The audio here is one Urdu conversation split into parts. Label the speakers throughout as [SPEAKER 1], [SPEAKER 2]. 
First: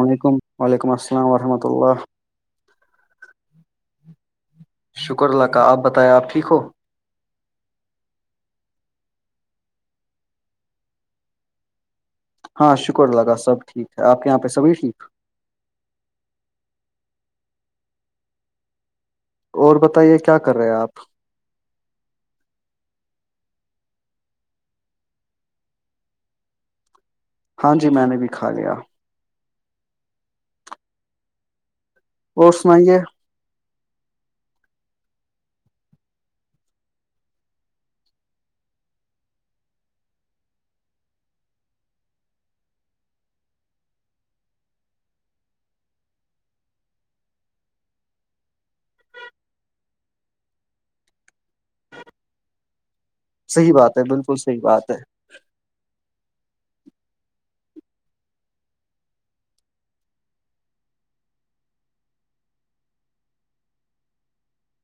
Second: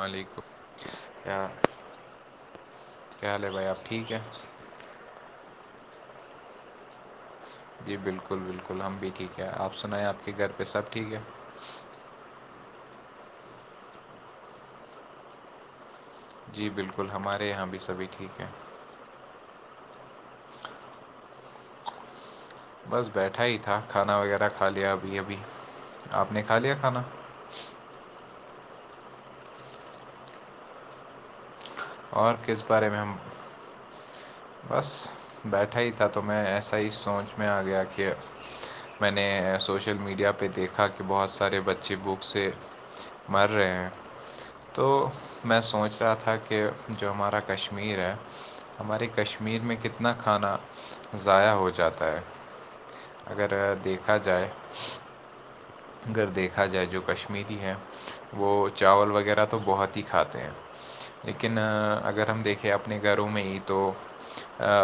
[SPEAKER 1] علیکم وعلیکم السلام
[SPEAKER 2] کیا
[SPEAKER 1] ورحمۃ اللہ
[SPEAKER 2] کیا حال ہے بھائی آپ ٹھیک ہیں
[SPEAKER 1] شکر اللہ کا آپ بتائیں آپ ٹھیک ہو
[SPEAKER 2] جی بالکل بالکل ہم بھی ٹھیک ہیں آپ سنیں آپ کے گھر پہ سب ٹھیک ہے
[SPEAKER 1] ہاں شکر ہے اللہ کا سب ٹھیک ہے آپ کے یہاں پہ سبھی ٹھیک
[SPEAKER 2] جی بالکل ہمارے یہاں بھی سبھی ٹھیک ہیں
[SPEAKER 1] اور بتائیے کیا کر رہے آپ
[SPEAKER 2] بس بیٹھا ہی تھا کھانا وغیرہ کھا لیا ابھی ابھی آپ نے کھا لیا کھانا
[SPEAKER 1] ہاں جی میں نے بھی کھا لیا
[SPEAKER 2] اور کس بارے میں ہم بس بیٹھا ہی تھا تو میں ایسا ہی سوچ میں آ گیا کہ میں نے سوشل میڈیا پہ دیکھا کہ بہت سارے بچے بھوک سے مر رہے ہیں تو میں سوچ رہا تھا کہ جو ہمارا کشمیر ہے ہماری کشمیر میں کتنا کھانا ضائع ہو جاتا ہے
[SPEAKER 1] صحیح
[SPEAKER 2] اگر
[SPEAKER 1] بات ہے
[SPEAKER 2] دیکھا
[SPEAKER 1] بالکل
[SPEAKER 2] جائے
[SPEAKER 1] صحیح بات ہے
[SPEAKER 2] اگر دیکھا جائے جو کشمیری ہے وہ چاول وغیرہ تو بہت ہی کھاتے ہیں لیکن اگر ہم دیکھیں اپنے گھروں میں ہی تو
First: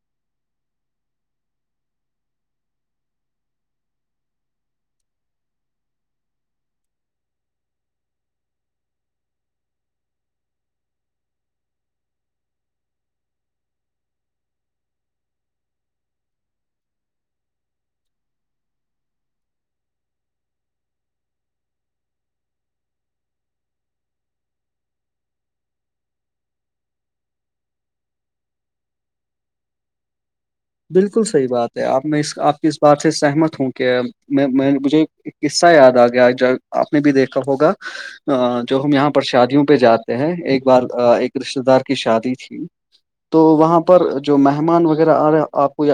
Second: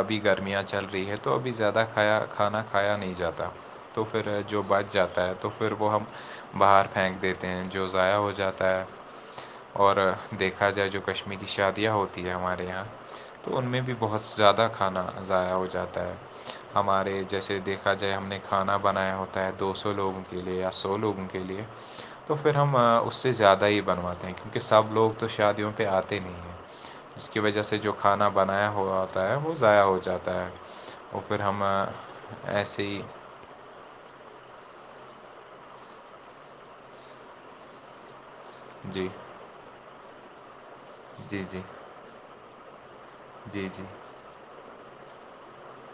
[SPEAKER 2] ابھی گرمیاں چل رہی ہے تو ابھی زیادہ کھایا کھانا کھایا نہیں جاتا تو پھر جو بچ جاتا ہے تو پھر وہ ہم باہر پھینک دیتے ہیں جو ضائع ہو جاتا ہے اور دیکھا جائے جو کشمیری شادیاں ہوتی ہے ہمارے یہاں تو ان میں بھی بہت زیادہ کھانا ضائع ہو جاتا ہے ہمارے جیسے دیکھا جائے ہم نے کھانا بنایا ہوتا ہے دو سو لوگ کے لیے یا سو لوگوں کے لیے تو پھر ہم اس سے زیادہ ہی بنواتے ہیں کیونکہ سب لوگ تو شادیوں پہ آتے نہیں ہیں اس کی وجہ سے جو کھانا بنایا ہوا آتا ہے وہ ضائع ہو جاتا ہے اور
[SPEAKER 1] بالکل
[SPEAKER 2] پھر
[SPEAKER 1] صحیح
[SPEAKER 2] ہم
[SPEAKER 1] بات ہے آپ اس میں آپ کی اس
[SPEAKER 2] ایسے ہی
[SPEAKER 1] بات سے سہمت ہوں کہ م۔ مجھے قصہ یاد آ گیا آپ نے بھی دیکھا ہوگا جو ہم
[SPEAKER 2] جی
[SPEAKER 1] یہاں پر شادیوں پہ جاتے ہیں ایک بار ایک
[SPEAKER 2] جی جی
[SPEAKER 1] رشتے دار کی شادی تھی تو
[SPEAKER 2] جی
[SPEAKER 1] وہاں
[SPEAKER 2] جی
[SPEAKER 1] پر جو مہمان وغیرہ آ رہا آپ کو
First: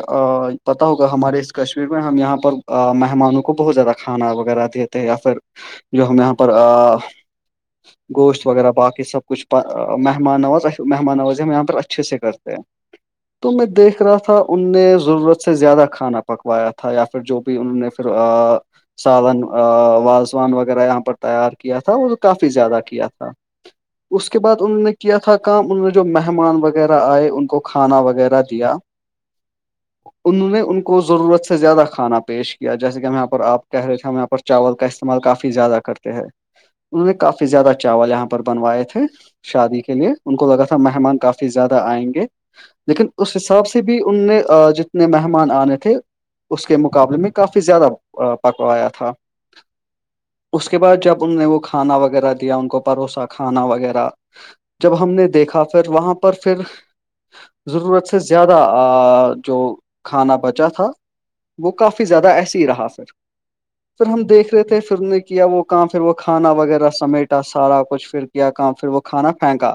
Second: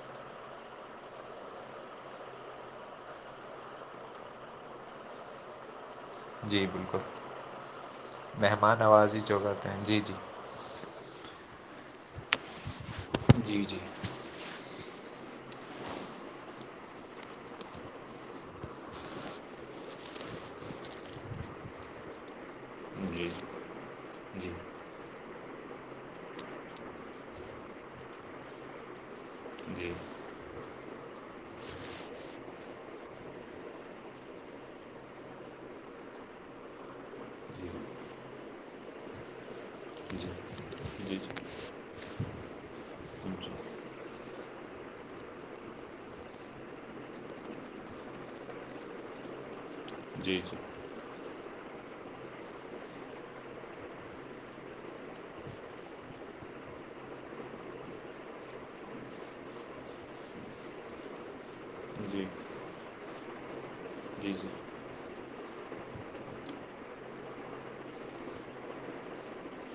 [SPEAKER 1] پتا ہوگا ہمارے اس کشمیر میں ہم یہاں پر مہمانوں کو بہت زیادہ کھانا وغیرہ دیے تھے یا پھر جو ہم یہاں پر آ
[SPEAKER 2] جی بالکل
[SPEAKER 1] گوشت وغیرہ
[SPEAKER 2] مہمان
[SPEAKER 1] باقی
[SPEAKER 2] نوازی
[SPEAKER 1] سب
[SPEAKER 2] جو
[SPEAKER 1] کچھ
[SPEAKER 2] کرتے ہیں جی جی
[SPEAKER 1] مہمان نواز مہمان نواز ہم یہاں پر اچھے سے کرتے ہیں تو
[SPEAKER 2] جی
[SPEAKER 1] میں
[SPEAKER 2] جی
[SPEAKER 1] دیکھ رہا تھا ان نے ضرورت سے زیادہ کھانا پکوایا تھا یا پھر جو بھی انہوں نے پھر آ سالن آ وازوان وغیرہ یہاں پر تیار کیا تھا وہ کافی زیادہ کیا
[SPEAKER 2] جی
[SPEAKER 1] تھا اس کے
[SPEAKER 2] جی
[SPEAKER 1] بعد انہوں نے کیا تھا کام انہوں نے جو مہمان وغیرہ آئے ان کو کھانا وغیرہ دیا
[SPEAKER 2] [inaudible]
[SPEAKER 1] انہوں نے ان کو ضرورت سے زیادہ کھانا پیش کیا جیسے کہ ہم یہاں پر آپ کہہ رہے تھے ہم یہاں پر چاول کا استعمال کافی زیادہ کرتے ہیں انہوں نے کافی
[SPEAKER 2] جی
[SPEAKER 1] زیادہ چاول یہاں پر بنوائے تھے شادی لیے
[SPEAKER 2] جی
[SPEAKER 1] ان کو لگا تھا مہمان
[SPEAKER 2] جی جی جی
[SPEAKER 1] کافی زیادہ آئیں گے لیکن اس حساب سے بھی ان نے جتنے مہمان آنے تھے اس کے مقابلے میں کافی زیادہ پکوایا تھا
[SPEAKER 2] جی
[SPEAKER 1] اس کے بعد جب ان نے وہ کھانا وغیرہ دیا ان کو پروسا کھانا وغیرہ جب ہم نے دیکھا پھر وہاں پر پھر ضرورت سے زیادہ ا جو کھانا بچا تھا وہ کافی
[SPEAKER 2] جی
[SPEAKER 1] زیادہ ایسے ہی رہا پھر پھر ہم
[SPEAKER 2] جی
[SPEAKER 1] دیکھ رہے تھے سب نے کیا وہ کام پھر وہ کھانا وغیرہ سمیٹا سارا کچھ پھر کیا کام پھر وہ کھانا پھینکا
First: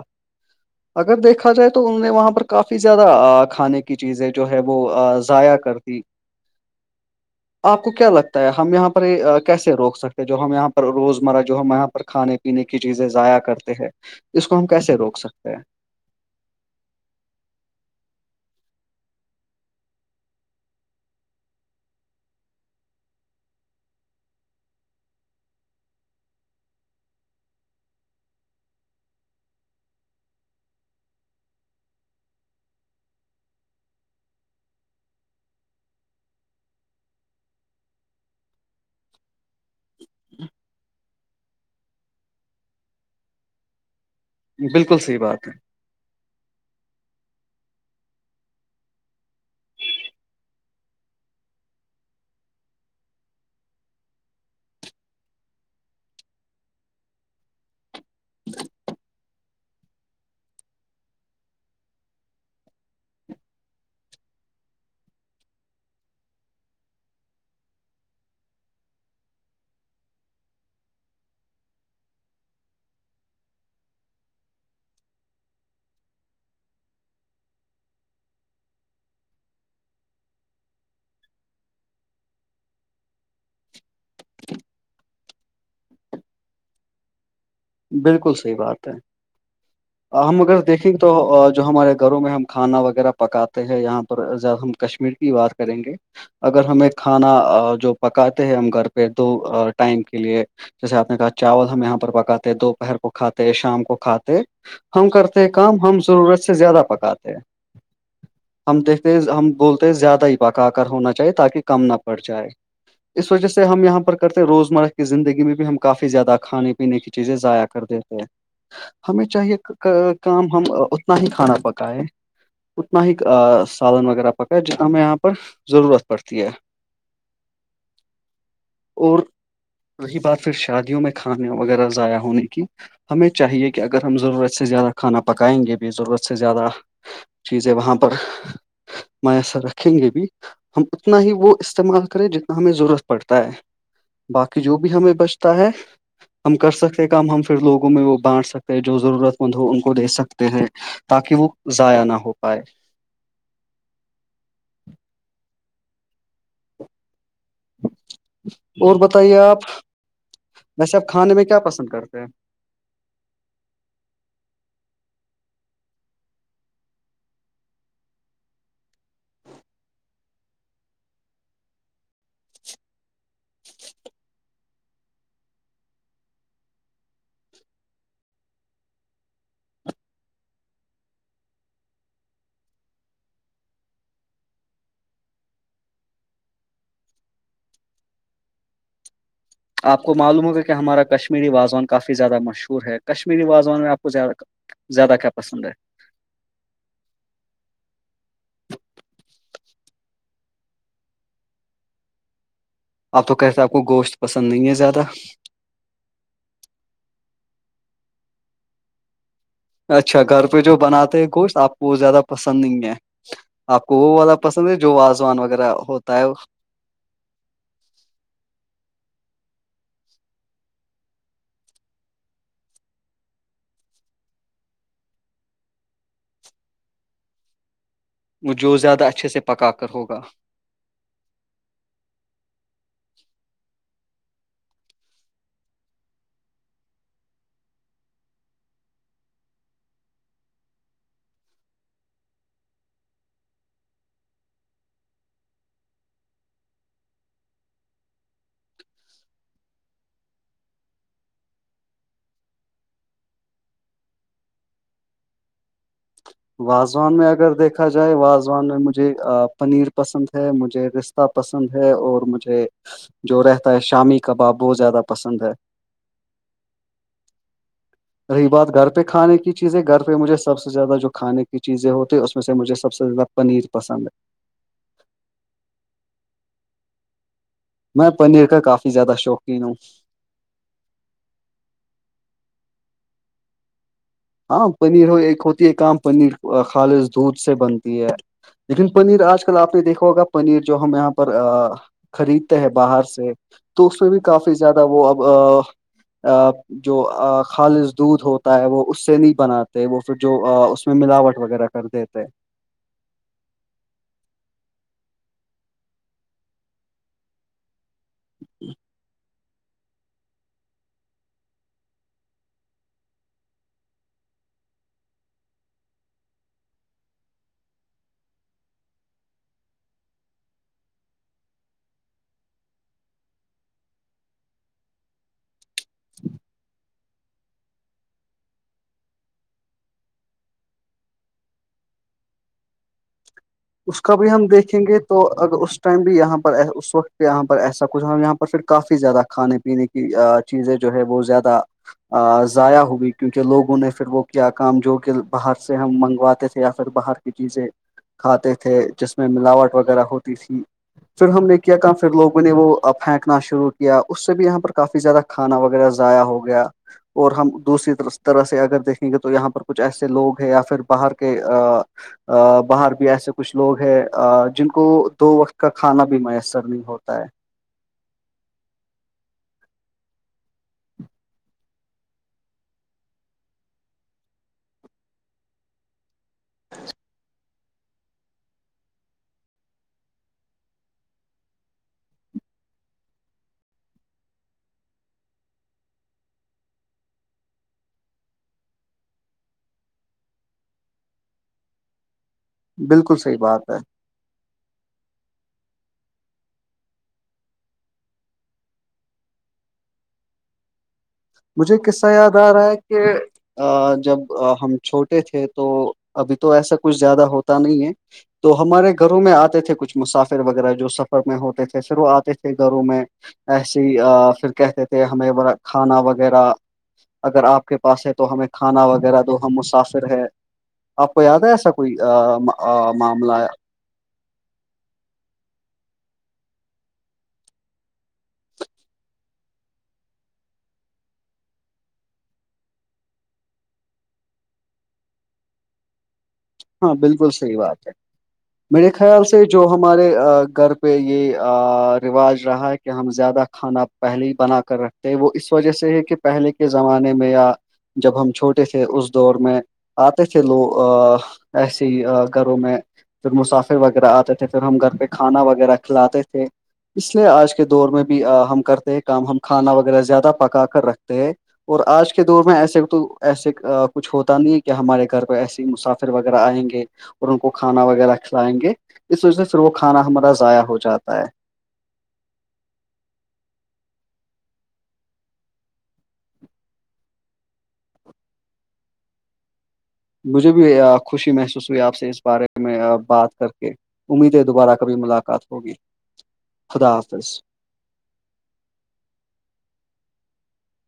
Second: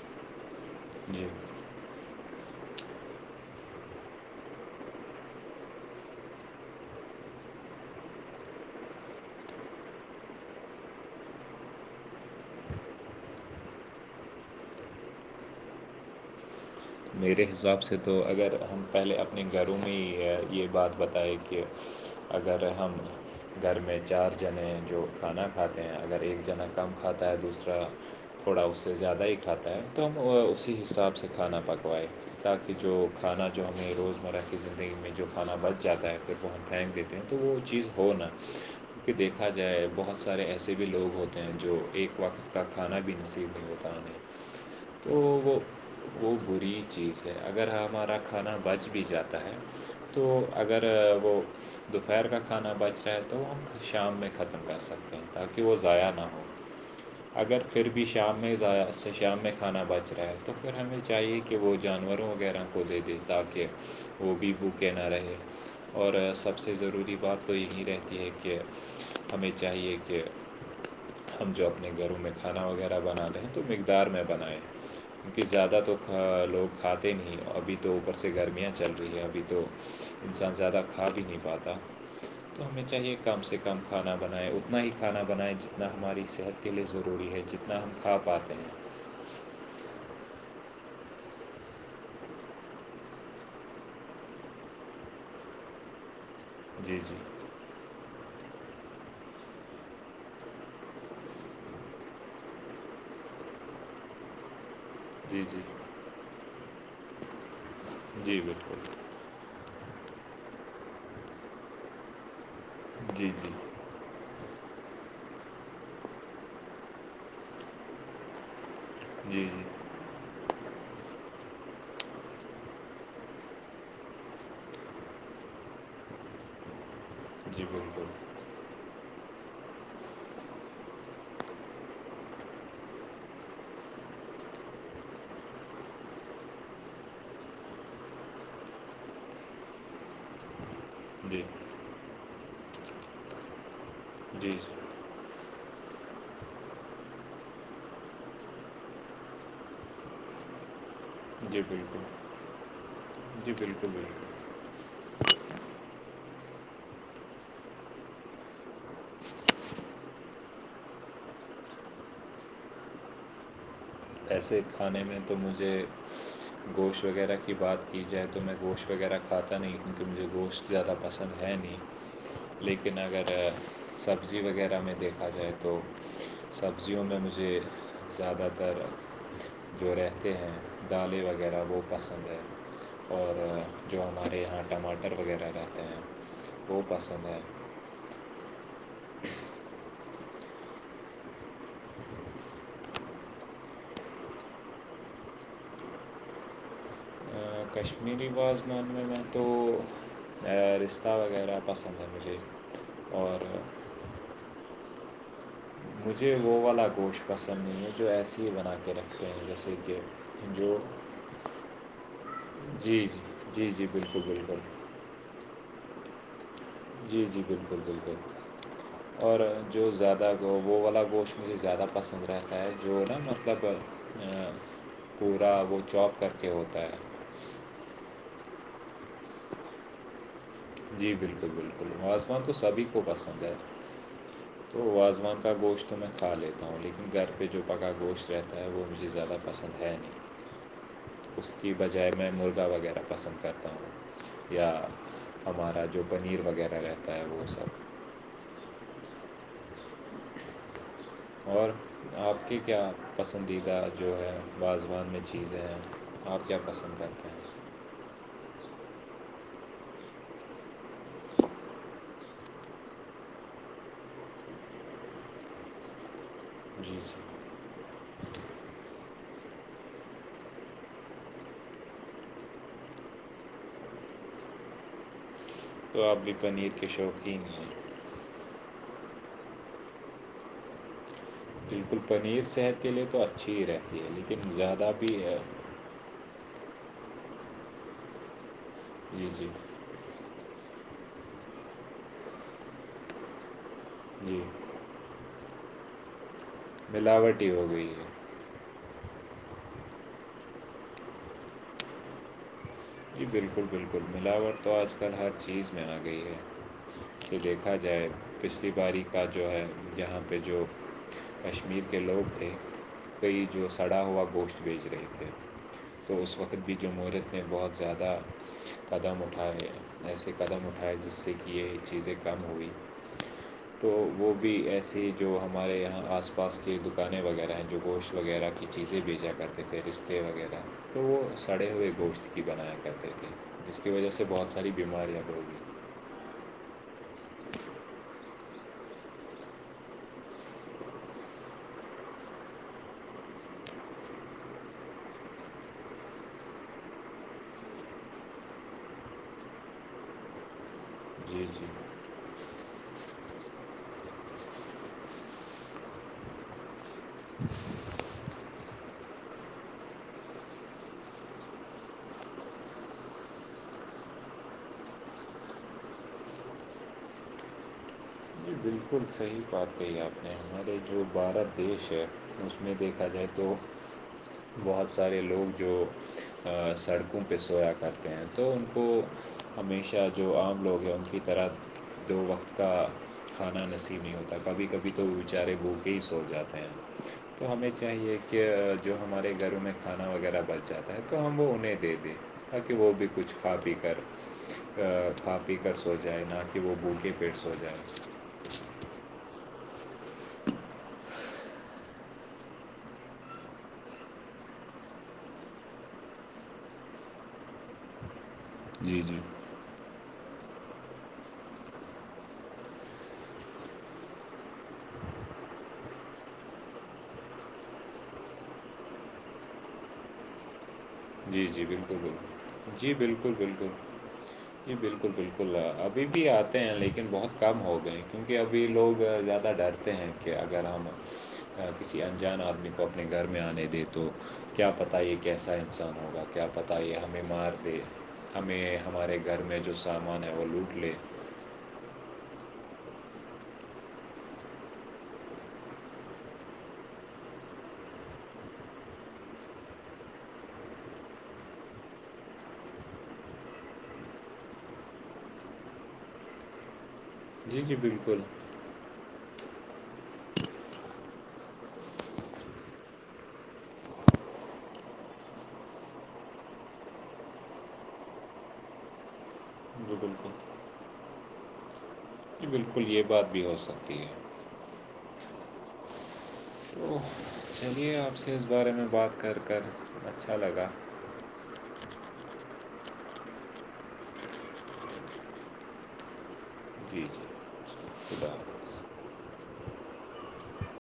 [SPEAKER 1] اگر
[SPEAKER 2] جی
[SPEAKER 1] دیکھا جائے تو انہوں نے وہاں پر کافی زیادہ ا کھانے کی چیزیں جو ہے وہ ضائع کر دی آپ کو کیا لگتا ہے ہم یہاں پر کیسے روک سکتے ہیں جو ہم یہاں پر روزمرہ جو ہم یہاں پر کھانے پینے کی چیزیں ضائع کرتے ہیں اس کو ہم کیسے روک سکتے ہیں
[SPEAKER 2] میرے حساب سے تو اگر ہم پہلے اپنے گھروں میں یہ یہ بات بتائے کہ اگر ہم گھر میں چار جانے ہیں جو کھانا کھاتے ہیں اگر ایک جنا کم کھاتا ہے دوسرا تھوڑا اس سے زیادہ ہی کھاتا ہے تو ہم اسی حساب سے کھانا پکوائے تاکہ جو کھانا جو ہمیں روزمرہ کی زندگی میں جو کھانا بچ جاتا ہے پھر وہ ہم پھینک دیتے ہیں تو وہ چیز ہو نا کہ دیکھا جائے بہت سارے ایسے بھی لوگ ہوتے ہیں جو ایک وقت کا کھانا بھی نصیب نہیں ہوتا انہیں
[SPEAKER 1] بالکل
[SPEAKER 2] تو
[SPEAKER 1] صحیح بات ہے
[SPEAKER 2] وہ وہ بری چیز ہے اگر ہمارا کھانا بچ بھی جاتا ہے تو اگر وہ دوپہر کا کھانا بچ رہا ہے تو شام میں ختم کر سکتے ہیں تاکہ وہ ضائع نہ ہو اگر پھر بھی شام میں ضایع سے شام میں کھانا بچ رہا ہے تو پھر ہمیں چاہیے کہ وہ جانوروں وغیرہ کو دے دے تاکہ وہ بھی بھوکے نہ رہے اور سب سے ضروری بات تو یہی رہتی ہے کہ ہمیں چاہیے کہ ہم جو اپنے گھروں میں کھانا وغیرہ بناتے ہیں تو مقدار میں بنائیں کیونکہ زیادہ تو کھا لوگ کھاتے نہیں ابھی تو اوپر سے گرمیاں چل رہی ہیں ابھی تو انسان زیادہ کھا بھی نہیں پاتا تو ہمیں چاہیے کم سے کم کھانا بنائیں اتنا ہی کھانا بنائیں جتنا ہماری صحت کے لیے ضروری ہے جت نا ہم
[SPEAKER 1] ہے
[SPEAKER 2] کھا
[SPEAKER 1] بالکل
[SPEAKER 2] پاتے
[SPEAKER 1] صحیح
[SPEAKER 2] ہیں
[SPEAKER 1] بات ہے ہم اگر دیکھیں تو جو ہمارے گھروں میں ہم کھانا وغیرہ پکاتے ہیں یہاں پر زیا ہم کشمیر کی بات کریں گے اگر ہمیں
[SPEAKER 2] جی جی
[SPEAKER 1] کھانا ا جو پکاتے ہیں ہم گھر پہ تو ٹائم کے لیے جیسے آپ نے کہا چاول ہم یہاں پر پکا تے دوپہر کو کھاتے شام کو کھاتے ہم کرتے
[SPEAKER 2] جی
[SPEAKER 1] ہیں
[SPEAKER 2] جی
[SPEAKER 1] کام ہم ضرورت سے زیادہ پک آتے ہیں
[SPEAKER 2] جی
[SPEAKER 1] ہم
[SPEAKER 2] بالکل
[SPEAKER 1] دیکھ فیس ہم بولتے ہیں زیادہ ہی پکا کر ہونا چاہیے تاکہ کم نہ پڑ جائے
[SPEAKER 2] جی
[SPEAKER 1] اس وجہ
[SPEAKER 2] جی
[SPEAKER 1] سے ہم یہاں پر کرتے روزمرہ کی زندگی میں بھی ہم کافی زیادہ کھانے پینے کی چیزیں ضائع کر دیتے ہیں ہمیں
[SPEAKER 2] جی جی
[SPEAKER 1] چاہیے کا ک کام ہم اتنا ہی کھانا پکائے اتنا ہی ا سالن وغیرہ پکائے جتنا ہمیں یہاں پر ضرورت پڑتی ہے
[SPEAKER 2] جی بالکل
[SPEAKER 1] اور رہی بات پھر شادیوں میں کھانے وغیرہ ضائع ہونے کی ہمیں چاہیے کہ اگر ہم ضرورت سے زیادہ کھانا پکائیں گے بھی ضرورت سے زیادہ چیزیں وہاں پر میسر رکھیں گے بھی ہم اتنا ہی
[SPEAKER 2] جی
[SPEAKER 1] وہ استعمال کریں جتنا ہمیں ضرورت پڑتا ہے
[SPEAKER 2] جی
[SPEAKER 1] باقی جو
[SPEAKER 2] جی
[SPEAKER 1] بھی ہمیں بچتا ہے ہم کر سکتے ہیں کام ہم پھر لوگوں میں وہ بانٹ سکتے ہیں جو ضرورت مند ہو ان کو دے سکتے ہیں تاکہ وہ
[SPEAKER 2] بالکل
[SPEAKER 1] ضائع نہ ہو پائے
[SPEAKER 2] جی بالکل بالکل
[SPEAKER 1] اور بتائیے آپ ویسے آپ کھانے میں کیا پسند کرتے ہیں
[SPEAKER 2] ایسے کھانے میں تو مجھے گوشت وغیرہ کی بات کی جائے تو میں گوشت وغیرہ کھاتا نہیں کیونکہ مجھے گوشت زیادہ پسند ہے نہیں لیکن اگر سبزی وغیرہ میں دیکھا جائے تو سبزیوں میں مجھے زیادہ تر جو رہتے ہیں دالیں وغیرہ وہ پسند ہے اور جو ہمارے یہاں ٹماٹر وغیرہ رہتے ہیں وہ پسند ہے
[SPEAKER 1] آپ کو معلوم ہوگا کہ ہمارا کشمیری وازوان کافی زیادہ مشہور ہے کشمیری وازوان میں آپ کو زیادہ زیادہ کیا پسند ہے
[SPEAKER 2] ا کشمیری واز وان میں تو ا رشہ وغیرہ پسند ہے مجھے
[SPEAKER 1] آپ تو
[SPEAKER 2] اور
[SPEAKER 1] کہتے ہیں آپ کو گوشت پسند نہیں ہے زیادہ
[SPEAKER 2] مجھے وہ والا گوشت پسند نہیں ہے جو ایسے ہی بنا کے رکھے
[SPEAKER 1] اچھا گھر پہ جو بناتے ہیں گوشت آپ کو وہ زیادہ پسند نہیں ہے
[SPEAKER 2] جی جی جی
[SPEAKER 1] آپ
[SPEAKER 2] جی
[SPEAKER 1] کو وہ
[SPEAKER 2] بالکل
[SPEAKER 1] والا
[SPEAKER 2] بالکل
[SPEAKER 1] پسند ہے جو آزوان وغیرہ ہوتا ہے
[SPEAKER 2] جی جی بالکل بالکل اور جو زیادہ گع وہ والا گوشت مجھے زیادہ پسند رہتا ہے جو نا مطلب آ، پورا وہ چوپ کر کے ہوتا ہے
[SPEAKER 1] وہ جو زیادہ اچھے سے پکا کر ہوگا
[SPEAKER 2] جی بالکل بالکل آوزوان تو سبھی کو پسند ہے تو وازوان کا گوشت تو میں کھا لیتا ہوں لیکن گھر پہ جو پکا گوشت رہتا ہے وہ مجھے زیادہ پسند ہے نہیں اس کی بجائے میں مرغا وغیرہ پسند کرتا ہوں یا ہمارا جو پنیر وغیرہ رہتا ہے وہ سب اور آپ کی کیا پسندیدہ جو ہے وازوان میں چیزیں ہیں آپ کیا پسند
[SPEAKER 1] وازوان میں
[SPEAKER 2] کرتے
[SPEAKER 1] اگر دیکھ
[SPEAKER 2] ہیں
[SPEAKER 1] دیکھا جائے واازوان میں مجھے پنیر پسند ہے مجھے رستہ پسند ہے اور مجھے جو رہتا ہے شامی کباب بہت زیادہ پسند ہے
[SPEAKER 2] جی جی
[SPEAKER 1] رہی بات گھر پہ کھانے کی چیزیں گھر پہ مجھے سب سے زیادہ جو کھانے کی چیزیں ہوتی اس میں سے مجھے سب سے زیادہ پنیر پسند ہے
[SPEAKER 2] تو آپ بھی پنیر کے شوقین ہے
[SPEAKER 1] میں پنیر کا کافی زیادہ شوقین ہوں
[SPEAKER 2] بالکل پنیر صحت کے لیے تو اچھی ہی رہتی ہے لیکن
[SPEAKER 1] ہاں
[SPEAKER 2] زیادہ
[SPEAKER 1] پنیر
[SPEAKER 2] بھی
[SPEAKER 1] ایک ہوتی ہے کام پنیر خالص دودھ سے بنتی ہے لیکن پنیر
[SPEAKER 2] جی
[SPEAKER 1] آج
[SPEAKER 2] جی
[SPEAKER 1] کل آپ نے دیکھا ہوگا پنیر جو ہم یہاں پر ا خریدتے ہیں باہر سے تو اس میں بھی
[SPEAKER 2] جی
[SPEAKER 1] کافی زیادہ وہ اب اں ا اب جو
[SPEAKER 2] ملاوٹ ہی ہو گئی
[SPEAKER 1] خالص
[SPEAKER 2] ہے
[SPEAKER 1] دودھ ہو تا ہے وہ اس سے نہیں بناتے وہ پھر جو ا اس میں ملاوٹ وغیرہ کر دیتے
[SPEAKER 2] جی بالکل بالکل ملاوٹ تو آج کل ہر چیز میں آ گئی ہے اسے دیکھ کہا جائے پچھلی باری کا جو ہے یہاں پہ جو کشمیر کے لوگ تھے کئی جو سڑا ہوا گوشت بیچھ رہے تھے تو اس وقت بھی جمہوریت نے بہت زیادہ قدم اٹھائے ایسے قدم اٹھائے جس سے کی یہ چیزیں کم ہوئی تو وہ بھی ایسی جو ہمارے یہاں آس پاس کی دکانیں وغیرہ ہیں جو گوشت وغیرہ کی چیزیں بهیجا کرتے تھےپیستے وغیرہ تو وہ سڑے ہوئے گوشت کی بنایا کرتے تھے جس کی
[SPEAKER 1] اس
[SPEAKER 2] وجہ
[SPEAKER 1] کا
[SPEAKER 2] سے
[SPEAKER 1] بھی ہم
[SPEAKER 2] بہت ساری
[SPEAKER 1] دیکھیں گے تو
[SPEAKER 2] بیماریاں بھی
[SPEAKER 1] اگر اس
[SPEAKER 2] ہوگی
[SPEAKER 1] ٹائم بھی یہاں پر اس وقت یہاں پر ایسا کچ اور یہاں پر پھر کافی زیادہ کھانے پینے کی کی چیزیں جو ہے وہ زیادہ ضائع ہوئی کیونکہ لوگوں نے پھر وہ کیا کام جو کہ باہر سے ہم منگواتے تھے یا پھر باہر کی چیزیں کھاتے تھے جس میں ملاوٹ وغیرہ ہوتی تھی پھر ہم
[SPEAKER 2] جی
[SPEAKER 1] نے
[SPEAKER 2] جی
[SPEAKER 1] کیا کافی پھر لوگوں نے وہ پھیکنا شروع کیا اس سے بھی یہاں پر کافی زیادہ کھانا وغیرہ ضائع ہو گیا اور ہم دوسری طرح سے اگر دیکھیں گے تو یہاں پر کچھ ایسے لوگ ہیں یا پھر باہر کے ا باہر بھی ایسے کچھ لوگ ہیں ا جن کو دو وقت کا کھانا بھی میسر نہیں ہوتا ہے
[SPEAKER 2] جی بالکل صحیح بات کہی آپ نے ہمارے جو بھارت دیش ہے اس میں دیکھا جائے تو بہت سارے لوگ جو سڑکوں پہ سویا کرتے ہیں تو ان کو ہمیشہ جو عام لوگ ہیں ان کی طرح دو وقت کا کھانا نصیب نہیں ہوتا کبھی کبھی تو وہ بیچارے بھو کے ہی سو جاتے ہیں تو ہمیں چاہیے کہ جو ہمارے گھروں میں کھانا وغیرہ بچ جاتا ہے تو ہم وہ انہیں دے دیں تاکہ وہ بھی
[SPEAKER 1] بالکل
[SPEAKER 2] کچھ
[SPEAKER 1] صحیح
[SPEAKER 2] کھا
[SPEAKER 1] بات
[SPEAKER 2] پی
[SPEAKER 1] ہے
[SPEAKER 2] کر ا کھا پی کر سو جائے نہ کہ وہ بو کےبھوکے پیٹ سو جائے
[SPEAKER 1] مجھےایک قصہ یاد آ رہا ہے کہ ا جب ہم چھوٹے تھے تو ابھی تو ایسا کچھ زیادہ ہوتا نہیں ہے تو ہمارے
[SPEAKER 2] جی
[SPEAKER 1] گھروں
[SPEAKER 2] جی
[SPEAKER 1] میں آتے تھے کچھ مسافر وغیرہ جو سفر میں ہوتے تھے پھر وہ آتے تھے گھروں میں ایسی ہی پھر کہتے تھے ہمیں کھانا و وغیرہ اگر آپ کے پاس ہے تو ہمیں کھانا وغیرہ دو ہم مسافر ہے آپ کو یاد
[SPEAKER 2] جی
[SPEAKER 1] ہے
[SPEAKER 2] جی
[SPEAKER 1] ایسا کوئی
[SPEAKER 2] بالکل
[SPEAKER 1] ا ا
[SPEAKER 2] بالکل جی بالکل
[SPEAKER 1] معاملہ
[SPEAKER 2] بالکل جی بالکل بالکل ابھی بھی آتے ہیں لیکن بہت کم ہو گئے کیونکہ ابھی لوگ زیادہ ڈر تے ہیں کہ اگر ہم کسی انجان آدمی کو اپنے گھر میں آنے دیں تو کیا پتا یہ کیسا انسان ہوگا کیا پتا
[SPEAKER 1] ہاں
[SPEAKER 2] یہ ہم
[SPEAKER 1] بالکل صحیح بات ہے میرے خیال
[SPEAKER 2] گھر
[SPEAKER 1] سے
[SPEAKER 2] میں
[SPEAKER 1] جو ہمارے
[SPEAKER 2] سامان ہے وہ
[SPEAKER 1] گھر
[SPEAKER 2] لوٹ لے
[SPEAKER 1] پہ یہ رواج رہا ہے کہ ہم زیادہ کھانا پہلے ہی بنا کر رکھتے ہیں وہ اس وجہ سے ہے کہ پہلے کے زمانے میں یا جب ہم چھوٹے تھے اس دور میں آتے تھے لوگ ایسے ہی گھروں میں پھر مسافر وغیرہ آتے تھے پھر ہم گھر پہ کھانا وغیرہ کھلاتے تھے اس لیے آج
[SPEAKER 2] جی
[SPEAKER 1] کے
[SPEAKER 2] جی
[SPEAKER 1] دور میں
[SPEAKER 2] بالکل
[SPEAKER 1] بھی ہم کرتے ہیں کام ہم کھانا وغیرہ زیادہ پکا کر رکھتے ہیں اور آج کے دور میں ایسے تو ایسے کچھ ہوتا نہیں ہے کہ ہمارے گھر پہ ایسسی مسافر وغیرہ آئیں گے اور ان کو کھانا وغیرہ کھلائیں گے اس وجہ سے پھر وہ
[SPEAKER 2] جی
[SPEAKER 1] کھانا ہمارا
[SPEAKER 2] بالکل
[SPEAKER 1] ضائع ہو جاتا ہو تاہے
[SPEAKER 2] جی بالکل یہ بات بھی ہو سکتی ہے تو چلیے آپ سے اس بارے میں بات کر کر اچھا
[SPEAKER 1] مجھے بھی
[SPEAKER 2] لگا
[SPEAKER 1] خوشی محسوس ہوئی آپ سے اس بارے میں بات کر کے امید ہے دوبارہ کبھی ملاقات ہوگی خدا
[SPEAKER 2] جی جی
[SPEAKER 1] حافظ
[SPEAKER 2] خدا حافظ